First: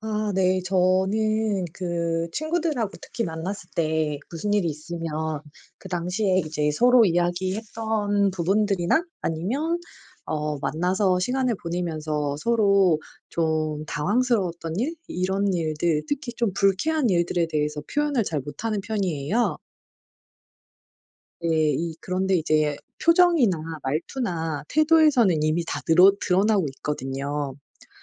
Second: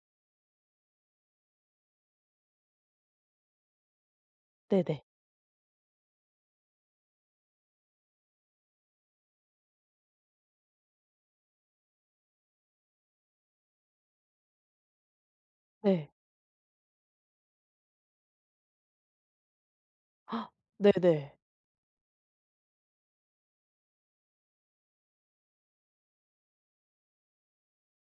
아 네. 저는 그 친구들하고 특히 만났을 때 무슨 일이 네네. 있으면 그 당시에 이제 서로 이야기했던 부분들이나 아니면 어 만나서 시간을 보내면서 서로 좀 당황스러웠던 일 이런 일들 예. 특히 좀 불쾌한 일들에 대해서 표현을 잘 못하는 편이에요. 네네. 네 이 그런데 이제 표정이나 말투나 태도에서는 이미 다 느럿 드러나고 있거든요.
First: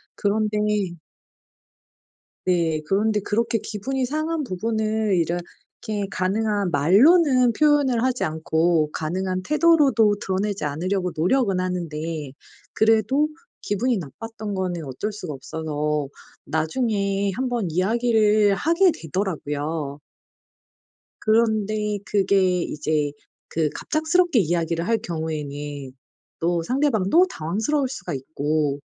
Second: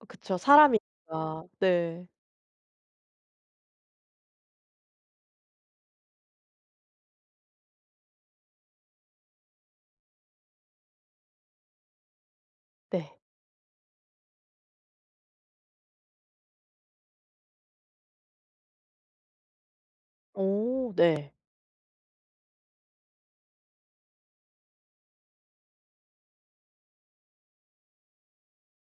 어 그쵸. 그런데 사람이니까. 네. 네, 그런데 그렇게 기분이 상한 부분을 이렇게 가능한 말로는 표현을 하지 않고 가능한 태도로도 드러내지 않으려고 노력은 하는데, 네. 그래도 기분이 나빴던 거는 어쩔 수가 없어서 나중에 한번 이야기를 하게 되더라고요. 어 네. 그런데 그게 이제 그 갑작스럽게 이야기를 할 경우에는 또 상대방도 당황스러울 수가 있고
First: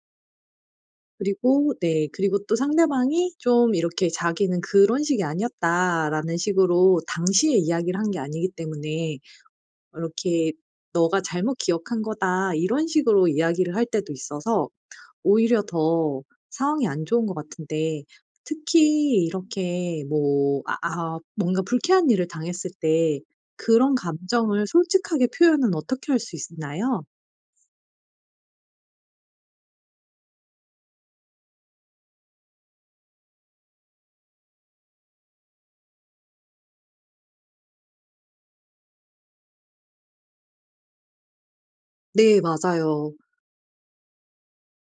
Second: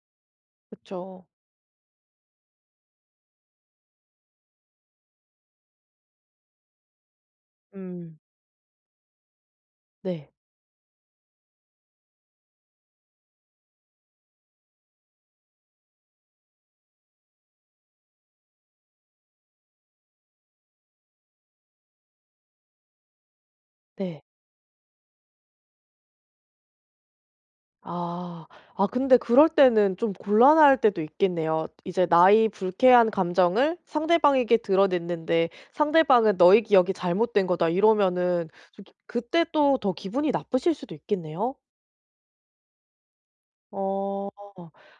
그쵸. 그리고 네. 그리고 또 상대방이 좀 이렇게 자기는 "그런 식이 아니었다."라는 식으로 당시에 이야기를 한 음. 게 아니기 때문에 네. 이렇게 "네가 잘못 기억한 거다." 이런 식으로 이야기를 할 때도 있어서 오히려 더 상황이 안 좋은 것 같은데 특히 이렇게 뭐 아 아 뭔가 불쾌한 일을 당했을 때 그런 네. 감정을 솔직하게 표현은 어떻게 할 수 있나요? 아, 아 근데 그럴 때는 좀 곤란할 때도 있겠네요. 이제 나의 불쾌한 감정을 상대방에게 드러냈는데 상대방은 "너의 기억이 잘못된 거다." 이러면은 좀 기 그때 또 더 기분이 나쁘실 수도 있겠네요. 네 맞아요. 어.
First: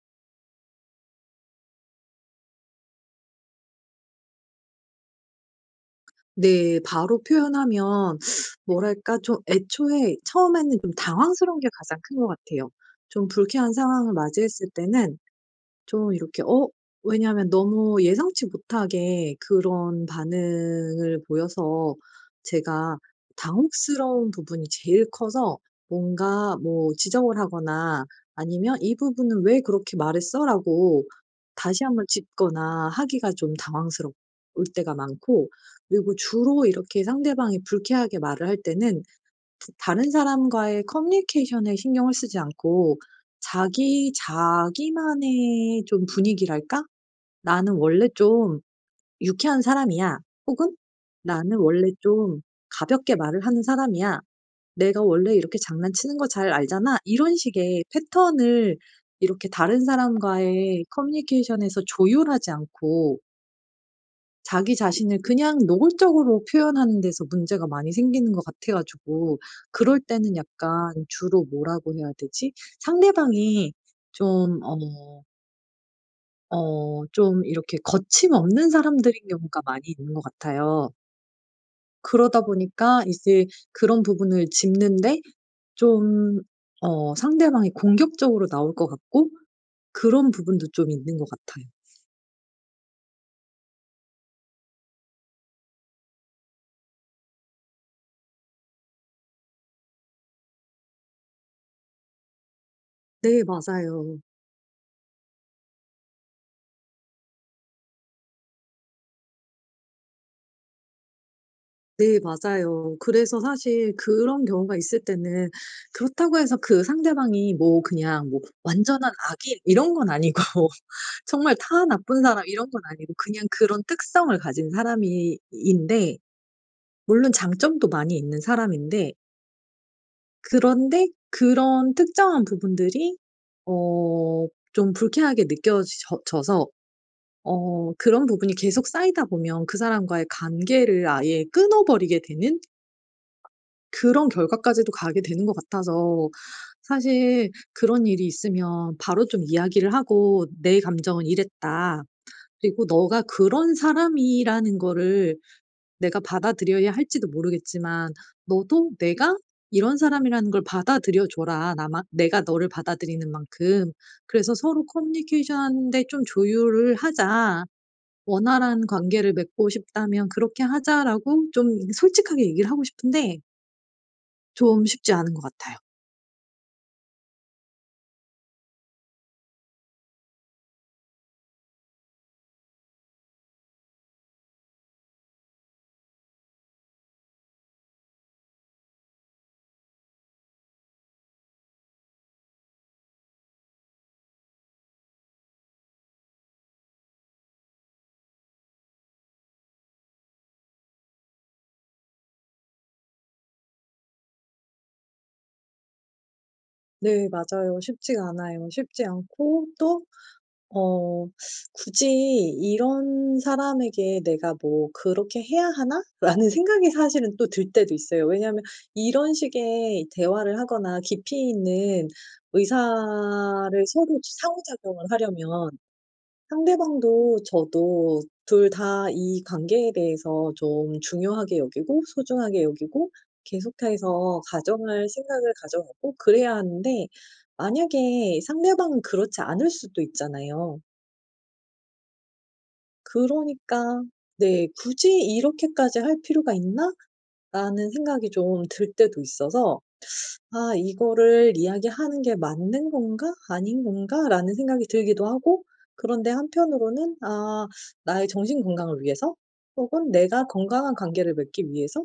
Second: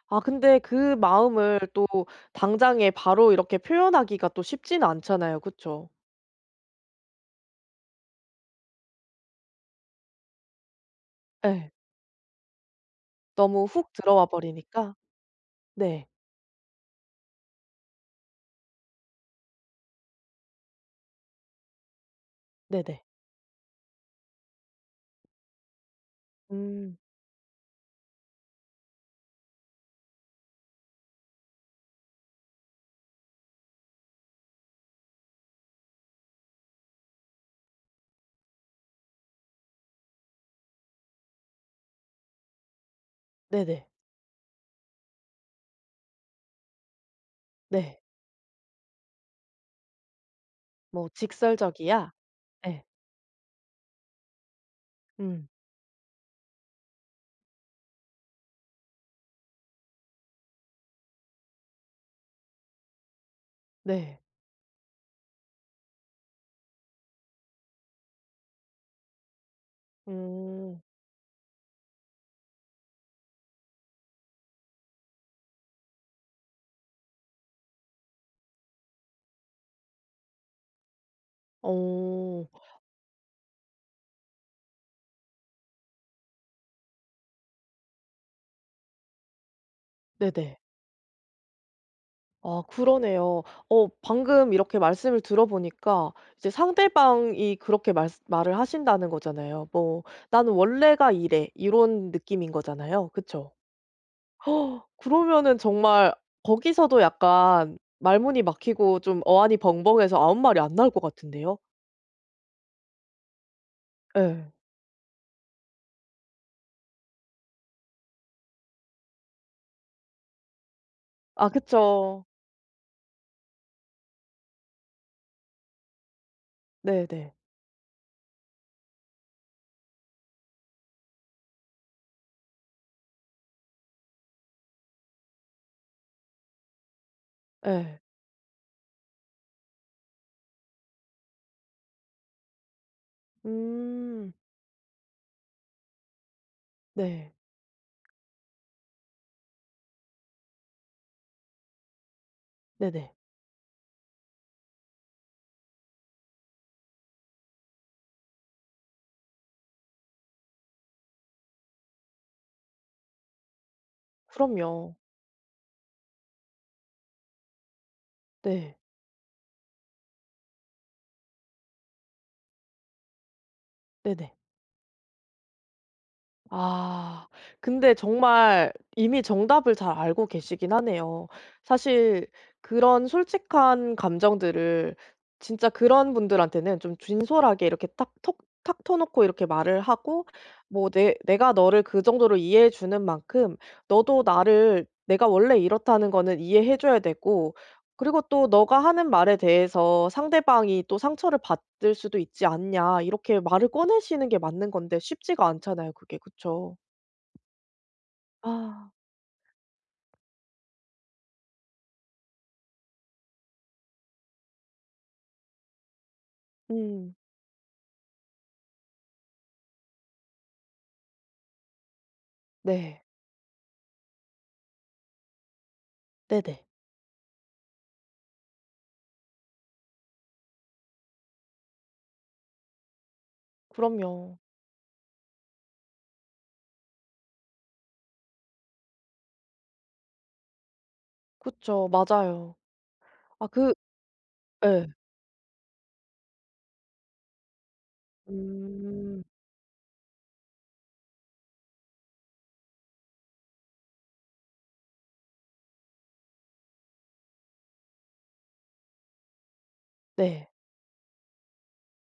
아 근데 그 마음을 또 당장에 바로 이렇게 표현하기가 또 쉽지는 않잖아요, 그쵸? 네 바로 표현하면 뭐랄까 좀 애초에 처음에는 좀 당황스러운 게 예. 가장 큰 것 같아요. 좀 너무 불쾌한 훅 상황을 들어와 맞이했을 버리니까? 때는 네. 좀 이렇게 어 왜냐하면 너무 예상치 못하게 그런 반응을 보여서 제가 네네. 당혹스러운 부분이 제일 커서 뭔가 뭐 음. 지적을 하거나 아니면 "이 부분은 왜 그렇게 말했어?"라고 다시 1 번 짚거나 하기가 좀 당황스러울 때가 많고 그리고 주로 이렇게 상대방이 불쾌하게 말을 할 때는 다 다른 사람과의 커뮤니케이션에 신경을 쓰지 않고 네네. 자기 자기만의 좀 분위기랄까 '나는 네. 원래 좀 유쾌한 사람이야.' 혹은 뭐 '나는 원래 "직설적이야." 좀 예. 가볍게 말을 하는 사람이야. 내가 원래 음. 이렇게 장난치는 거 잘 알잖아.' 이런 식의 패턴을 이렇게 다른 사람과의 커뮤니케이션에서 조율하지 않고 네. 자기 자신을 그냥 노골적으로 표현하는 데서 문제가 많이 생기는 것 같아 가지고 그럴 때는 음. 약간 주로 뭐라고 해야 되지? 상대방이 좀 어 어 좀 이렇게 거침없는 사람들인 경우가 많이 있는 것 같아요. 그러다 어. 보니까 이제 그런 부분을 짚는데 좀 어 상대방이 공격적으로 나올 것 같고 그런 네네. 부분도 좀 있는 것 같아요. 아 그러네요. 어 방금 이렇게 말씀을 들어 보니까 이제 상대방이 그렇게 말쓰 말을 하신다는 거잖아요. 뭐 "나는 원래가 이래." 이런 느낌인 거잖아요 네 그쵸? 맞아요. 그러면은 정말 거기서도 약간 말문이 막히고 좀 어안이 벙벙해서 아무 말이 안 나올 것 같은데요. 네 맞아요. 그래서 사실 그런 예. 경우가 있을 때는 그렇다고 해서 그 상대방이 뭐 그냥 뭐 완전한 악인 이런 건 아니고 아 정말 다 나쁜 그쵸. 사람 이런 건 아니고 그냥 그런 특성을 가진 사람이 인데 물론 네네. 장점도 많이 있는 사람인데 그런데 그런 특정한 부분들이 어 좀 불쾌하게 느껴져 져서 어 예. 그런 부분이 계속 쌓이다 보면 그 사람과의 관계를 아예 끊어버리게 되는 그런 음. 결과까지도 가게 되는 것 같아서 네. 사실 그런 일이 있으면 바로 좀 이야기를 하고 "내 감정은 이랬다. 그리고 네네. 너가 그런 사람이라는 거를 내가 받아들여야 할지도 모르겠지만 너도 내가 이런 사람이라는 걸 받아들여 줘라, 나만 내가 너를 받아들이는 만큼. 그래서 서로 그럼요. 커뮤니케이션하는 데 좀 조율을 하자. 네. 원활한 관계를 맺고 싶다면 그렇게 하자."라고 좀 솔직하게 얘기를 하고 싶은데 네네. 좀 쉽지 않은 것 같아요. 아 근데 정말 이미 정답을 잘 알고 계시긴 하네요. 사실 그런 솔직한 감정들을 진짜 그런 분들한테는 좀 진솔하게 이렇게 딱 톡 탁 터 놓고 이렇게 말을 하고 뭐 "내 내가 너를 그 정도로 이해해 주는 만큼 너도 나를 내가 원래 이렇다는 거는 이해해 줘야 되고 그리고 또 너가 하는 말에 대해서 상대방이 또 상처를 받을 수도 있지 않냐." 이렇게 말을 꺼내시는 게 맞는 건데 쉽지가 않잖아요, 그게. 그쵸. 네 맞아요. 쉽지가 않아요. 아. 쉽지 않고 또 어 '굳이 이런 사람에게 내가 뭐 그렇게 해야 하나?' 라는 생각이 음. 사실은 또 들 때도 있어요. 왜냐하면 이런 식의 대화를 하거나 깊이 있는 네. 의사를 서로 상호 작용을 하려면 네네. 상대방도 저도 2 다 이 관계에 대해서 좀 중요하게 여기고 소중하게 여기고 그럼요. 계속해서 가져갈 생각을 가져가고 그래야 하는데 만약에 상대방은 그렇지 않을 수도 있잖아요. 그쵸. 맞아요. 아 그 그러니까 네. 예. '굳이 이렇게까지 할 필요가 있나?'라는 생각이 좀 들 때도 음. 있어서 '아 이거를 이야기하는 게 맞는 건가, 아닌 건가.'라는 생각이 들기도 하고 그런데 한편으로는 아 나의 정신 건강을 위해서 혹은 내가 네. 건강한 관계를 맺기 위해서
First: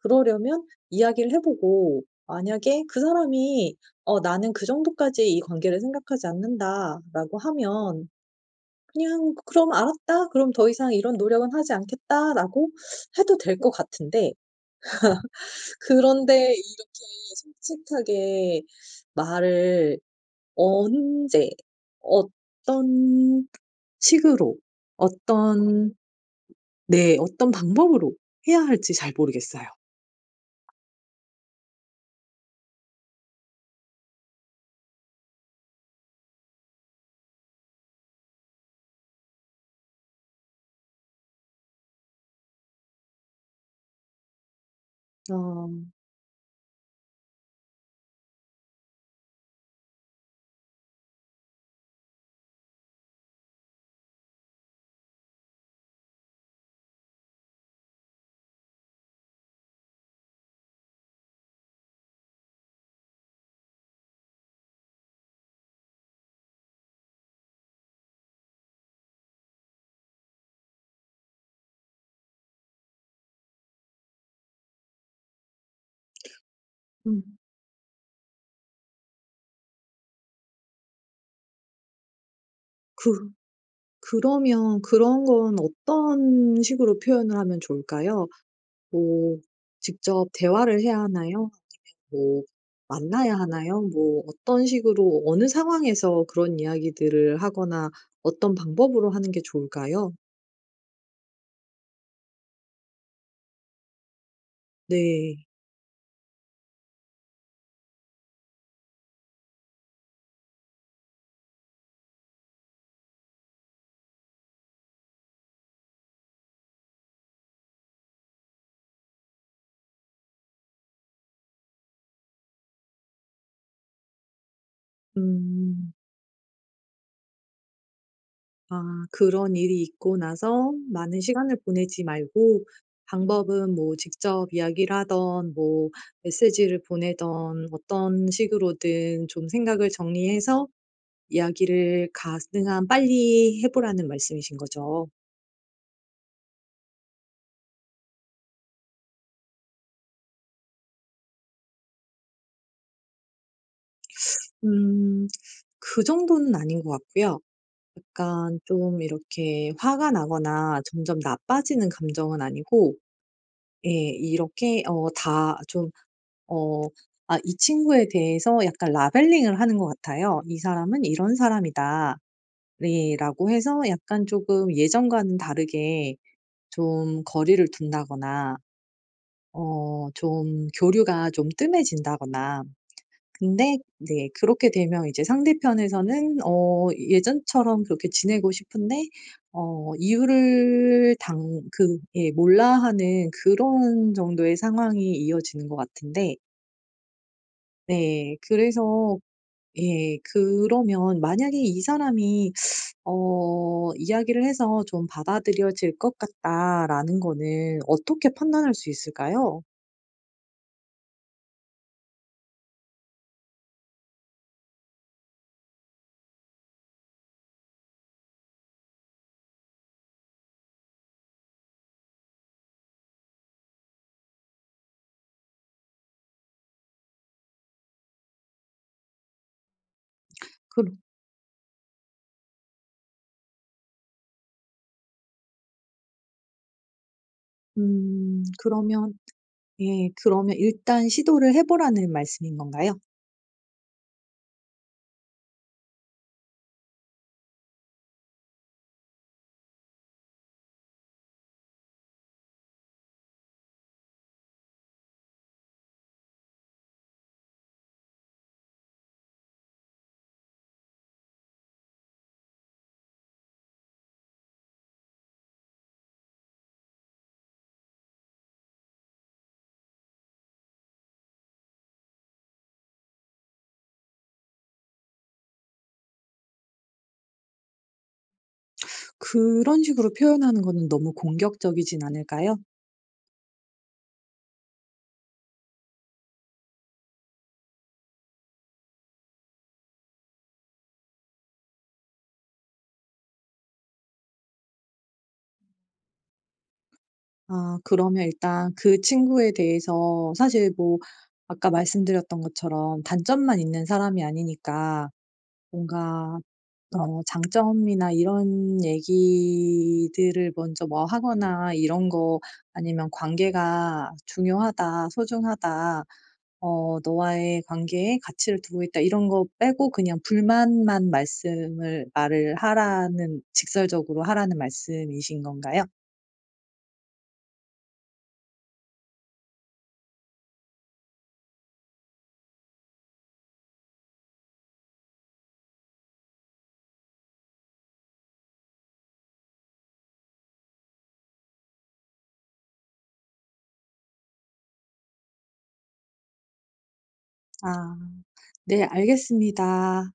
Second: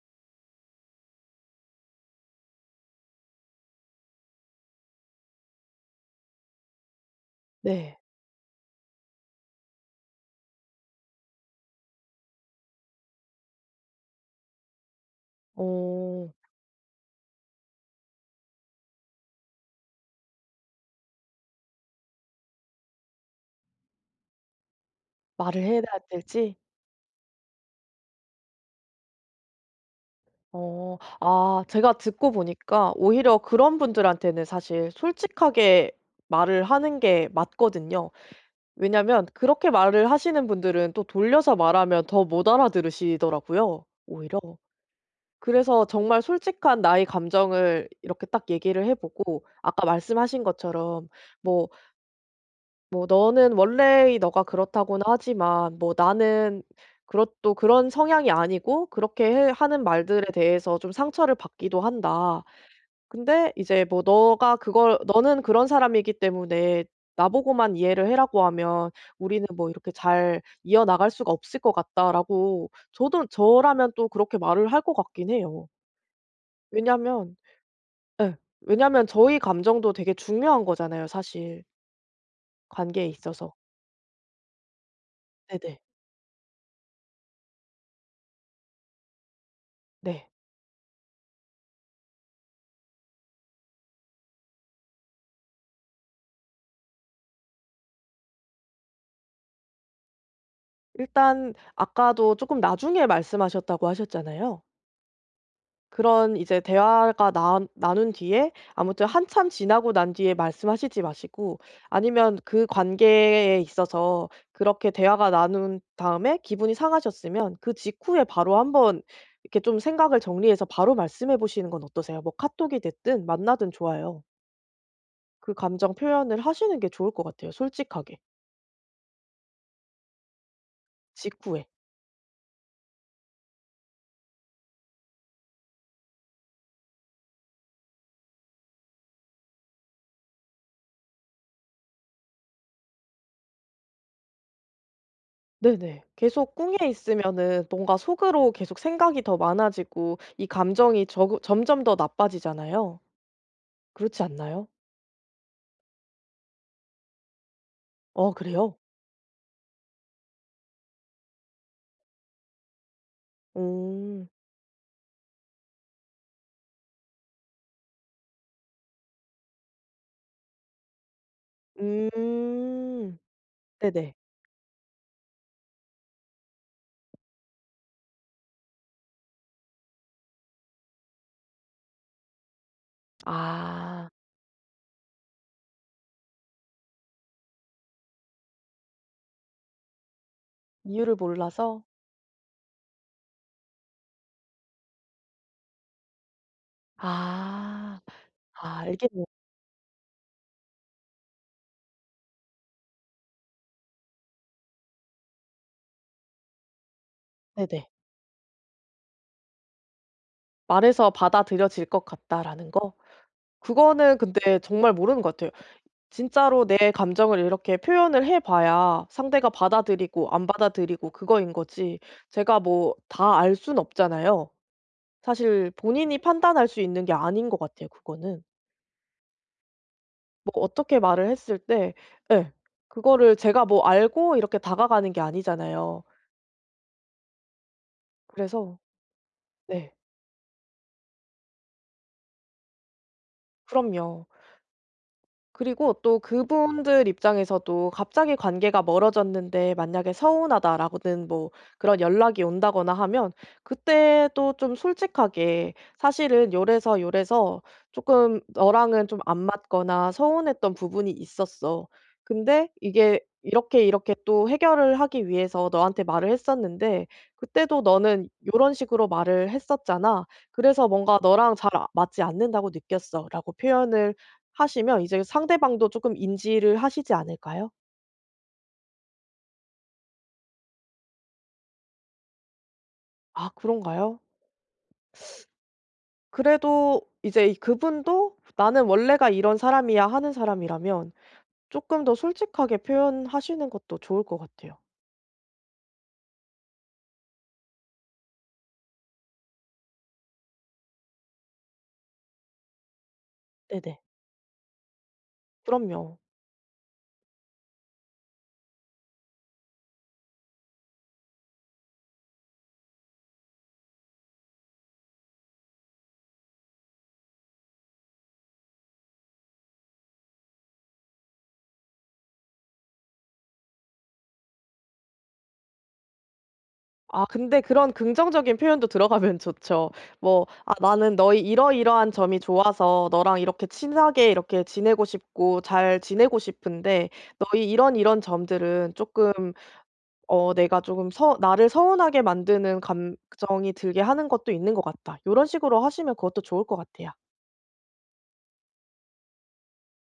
그러려면 이야기를 해보고 만약에 그 사람이 "어 나는 그 정도까지 이 관계를 생각하지 않는다."라고 네. 하면 그냥 "그럼 알았다. 그럼 더 이상 이런 노력은 하지 않겠다."라고 해도 될 것 같은데 어. 그런데 이렇게 솔직하게 말을 언제 어떤 식으로 말을 어떤 해야 될지? 네. 어떤 방법으로 해야 할지 잘 모르겠어요. 어. 아 제가 듣고 보니까 오히려 그런 분들한테는 사실 솔직하게 말을 하는 게 맞거든요. 왜냐면 그렇게 말을 하시는 분들은 또 돌려서 말하면 더 못 알아들으시더라고요, 오히려. 그래서 어. 정말 솔직한 나의 감정을 이렇게 딱 얘기를 해보고 아까 말씀하신 것처럼 뭐 뭐 너는 원래의 네가 그렇다고는 하지만 뭐 나는 그렇 또 그런 성향이 아니고 그렇게 해 하는 말들에 대해서 좀 상처를 받기도 한다. 근데 이제 뭐 너가 그걸 너는 그런 사람이기 때문에 나보고만 이해를 해라고 하면 우리는 뭐 이렇게 잘 이어나갈 수가 없을 것 같다."라고 저도 저라면 또 그렇게 말을 할 것 같긴 해요. 왜냐면 음. 예. 왜냐면 저의 감정도 되게 중요한 거잖아요, 사실 관계에 그 있어서. 그러면 그런 건 네네. 어떤 식으로 표현을 하면 좋을까요? 뭐 네. 직접 대화를 해야 하나요? 뭐 만나야 하나요? 뭐 어떤 식으로 어느 상황에서 그런 이야기들을 하거나 어떤 방법으로 하는 게 좋을까요? 일단 아까도 쪼끔 나중에 말씀하셨다고 하셨잖아요. 네. 그런 이제 대화가 나 나눈 뒤에 아무튼 한참 지나고 난 뒤에 말씀하시지 마시고 아니면 그 관계에 있어서 그렇게 대화가 나눈 다음에 기분이 상하셨으면 그 직후에 바로 한번 이렇게 좀 생각을 정리해서 바로 말씀해 보시는 건 어떠세요? 뭐 카톡이 됐든 만나든 좋아요. 그 음. 감정 표현을 하시는 게 좋을 것 같아요 솔직하게. 아 그런 일이 있고 나서 많은 시간을 직후에. 보내지 말고 방법은 뭐 직접 이야기를 하든 뭐 메시지를 보내든 어떤 식으로든 좀 생각을 정리해서 이야기를 가능한 빨리 해 보라는 말씀이신 거죠? 네네. 계속 꿍해 있으면은 뭔가 속으로 계속 생각이 더 많아지고 이 감정이 저그 점점 더 나빠지잖아요. 그렇지 않나요? 음 그 정도는 아닌 것 같고요. 어 약간 그래요? 좀 이렇게 화가 나거나 점점 나빠지는 감정은 아니고 예 오. 이렇게 어 다 좀 어 아 이 친구에 대해서 약간 라벨링을 하는 것 같아요. '이 사람은 이런 사람이다.' 예 음. 라고 해서 네네. 약간 쪼금 예전과는 다르게 좀 거리를 둔다거나 어 좀 교류가 좀 뜸해진다거나 근데 아. 네 그렇게 되면 이제 상대편에서는 어 예전처럼 그렇게 지내고 싶은데 어 이유를 이유를 당 몰라서? 그 예 몰라하는 그런 정도의 상황이 이어지는 것 같은데 아. 네. 아 알게 그래서 모 예 그러면 만약에 '이 사람이 어 이야기를 해서 좀 받아들여질 것 같다.'라는 거는 네네. 어떻게 판단할 수 있을까요? '말해서 받아들여질 것 같다.'라는 거? 그거는 근데 정말 모르는 것 같아요. 진짜로 내 감정을 이렇게 표현을 해 봐야 상대가 받아들이고 안 받아들이고 그거인 거지, 제가 뭐 다 알 순 없잖아요. 사실 본인이 판단할 수 있는 게 아닌 것 같아요 그거는. 뭐 그럼 어떻게 말을 했을 때 예 그거를 제가 뭐 알고 이렇게 다가가는 게 아니잖아요. 음. 그래서 그러면 네. 예 그러면 일단 시도를 해 보라는 말씀인 건가요? 그럼요. 그리고 또 그분들 입장에서도 갑자기 관계가 멀어졌는데 만약에 "서운하다."라거든 뭐 그런 연락이 온다거나 하면 그때도 좀 솔직하게 "사실은 요래서 요래서 쪼끔 너랑은 좀 안 맞거나 서운했던 부분이 있었어. 근데 이게 이렇게 이렇게 또 해결을 하기 위해서 너한테 말을 했었는데 그때도 너는 요런 식으로 말을 했었잖아. 그래서 뭔가 너랑 잘 아 맞지 않는다고 느꼈어."라고 표현을 하시면 이제 상대방도 쪼끔 인지를 하시지 않을까요? 그런 식으로 표현하는 거는 너무 공격적이진 않을까요? 아 그런가요? 그래도 이제 이 그분도 "나는 원래가 이런 사람이야." 하는 사람이라면 쪼끔 더 솔직하게 표현하시는 것도 좋을 것 같아요. 아 그러면 일단 그 친구에 대해서 사실 뭐 아까 말씀드렸던 것처럼 단점만 있는 네네. 사람이 아니니까 그럼요. 뭔가 어 장점이나 이런 얘기들을 먼저 뭐 하거나 이런 거 아니면 "관계가 중요하다. 소중하다. 어 너와의 관계에 가치를 두고 있다." 이런 거 빼고 그냥 불만만 말씀을 말을 하라는 직설적으로 하라는 말씀이신 건가요? 아 근데 그런 긍정적인 표현도 들어가면 좋죠. 뭐 "아 나는 너의 이러이러한 점이 좋아서 너랑 이렇게 친하게 이렇게 지내고 싶고 잘 지내고 싶은데 너의 이런 이런 점들은 쪼끔 어 내가 쪼금 서 나를 서운하게 만드는 감정이 들게 하는 것도 있는 것 같다." 요런 식으로 하시면 그것도 좋을 것 같아요. 아. 네 알겠습니다.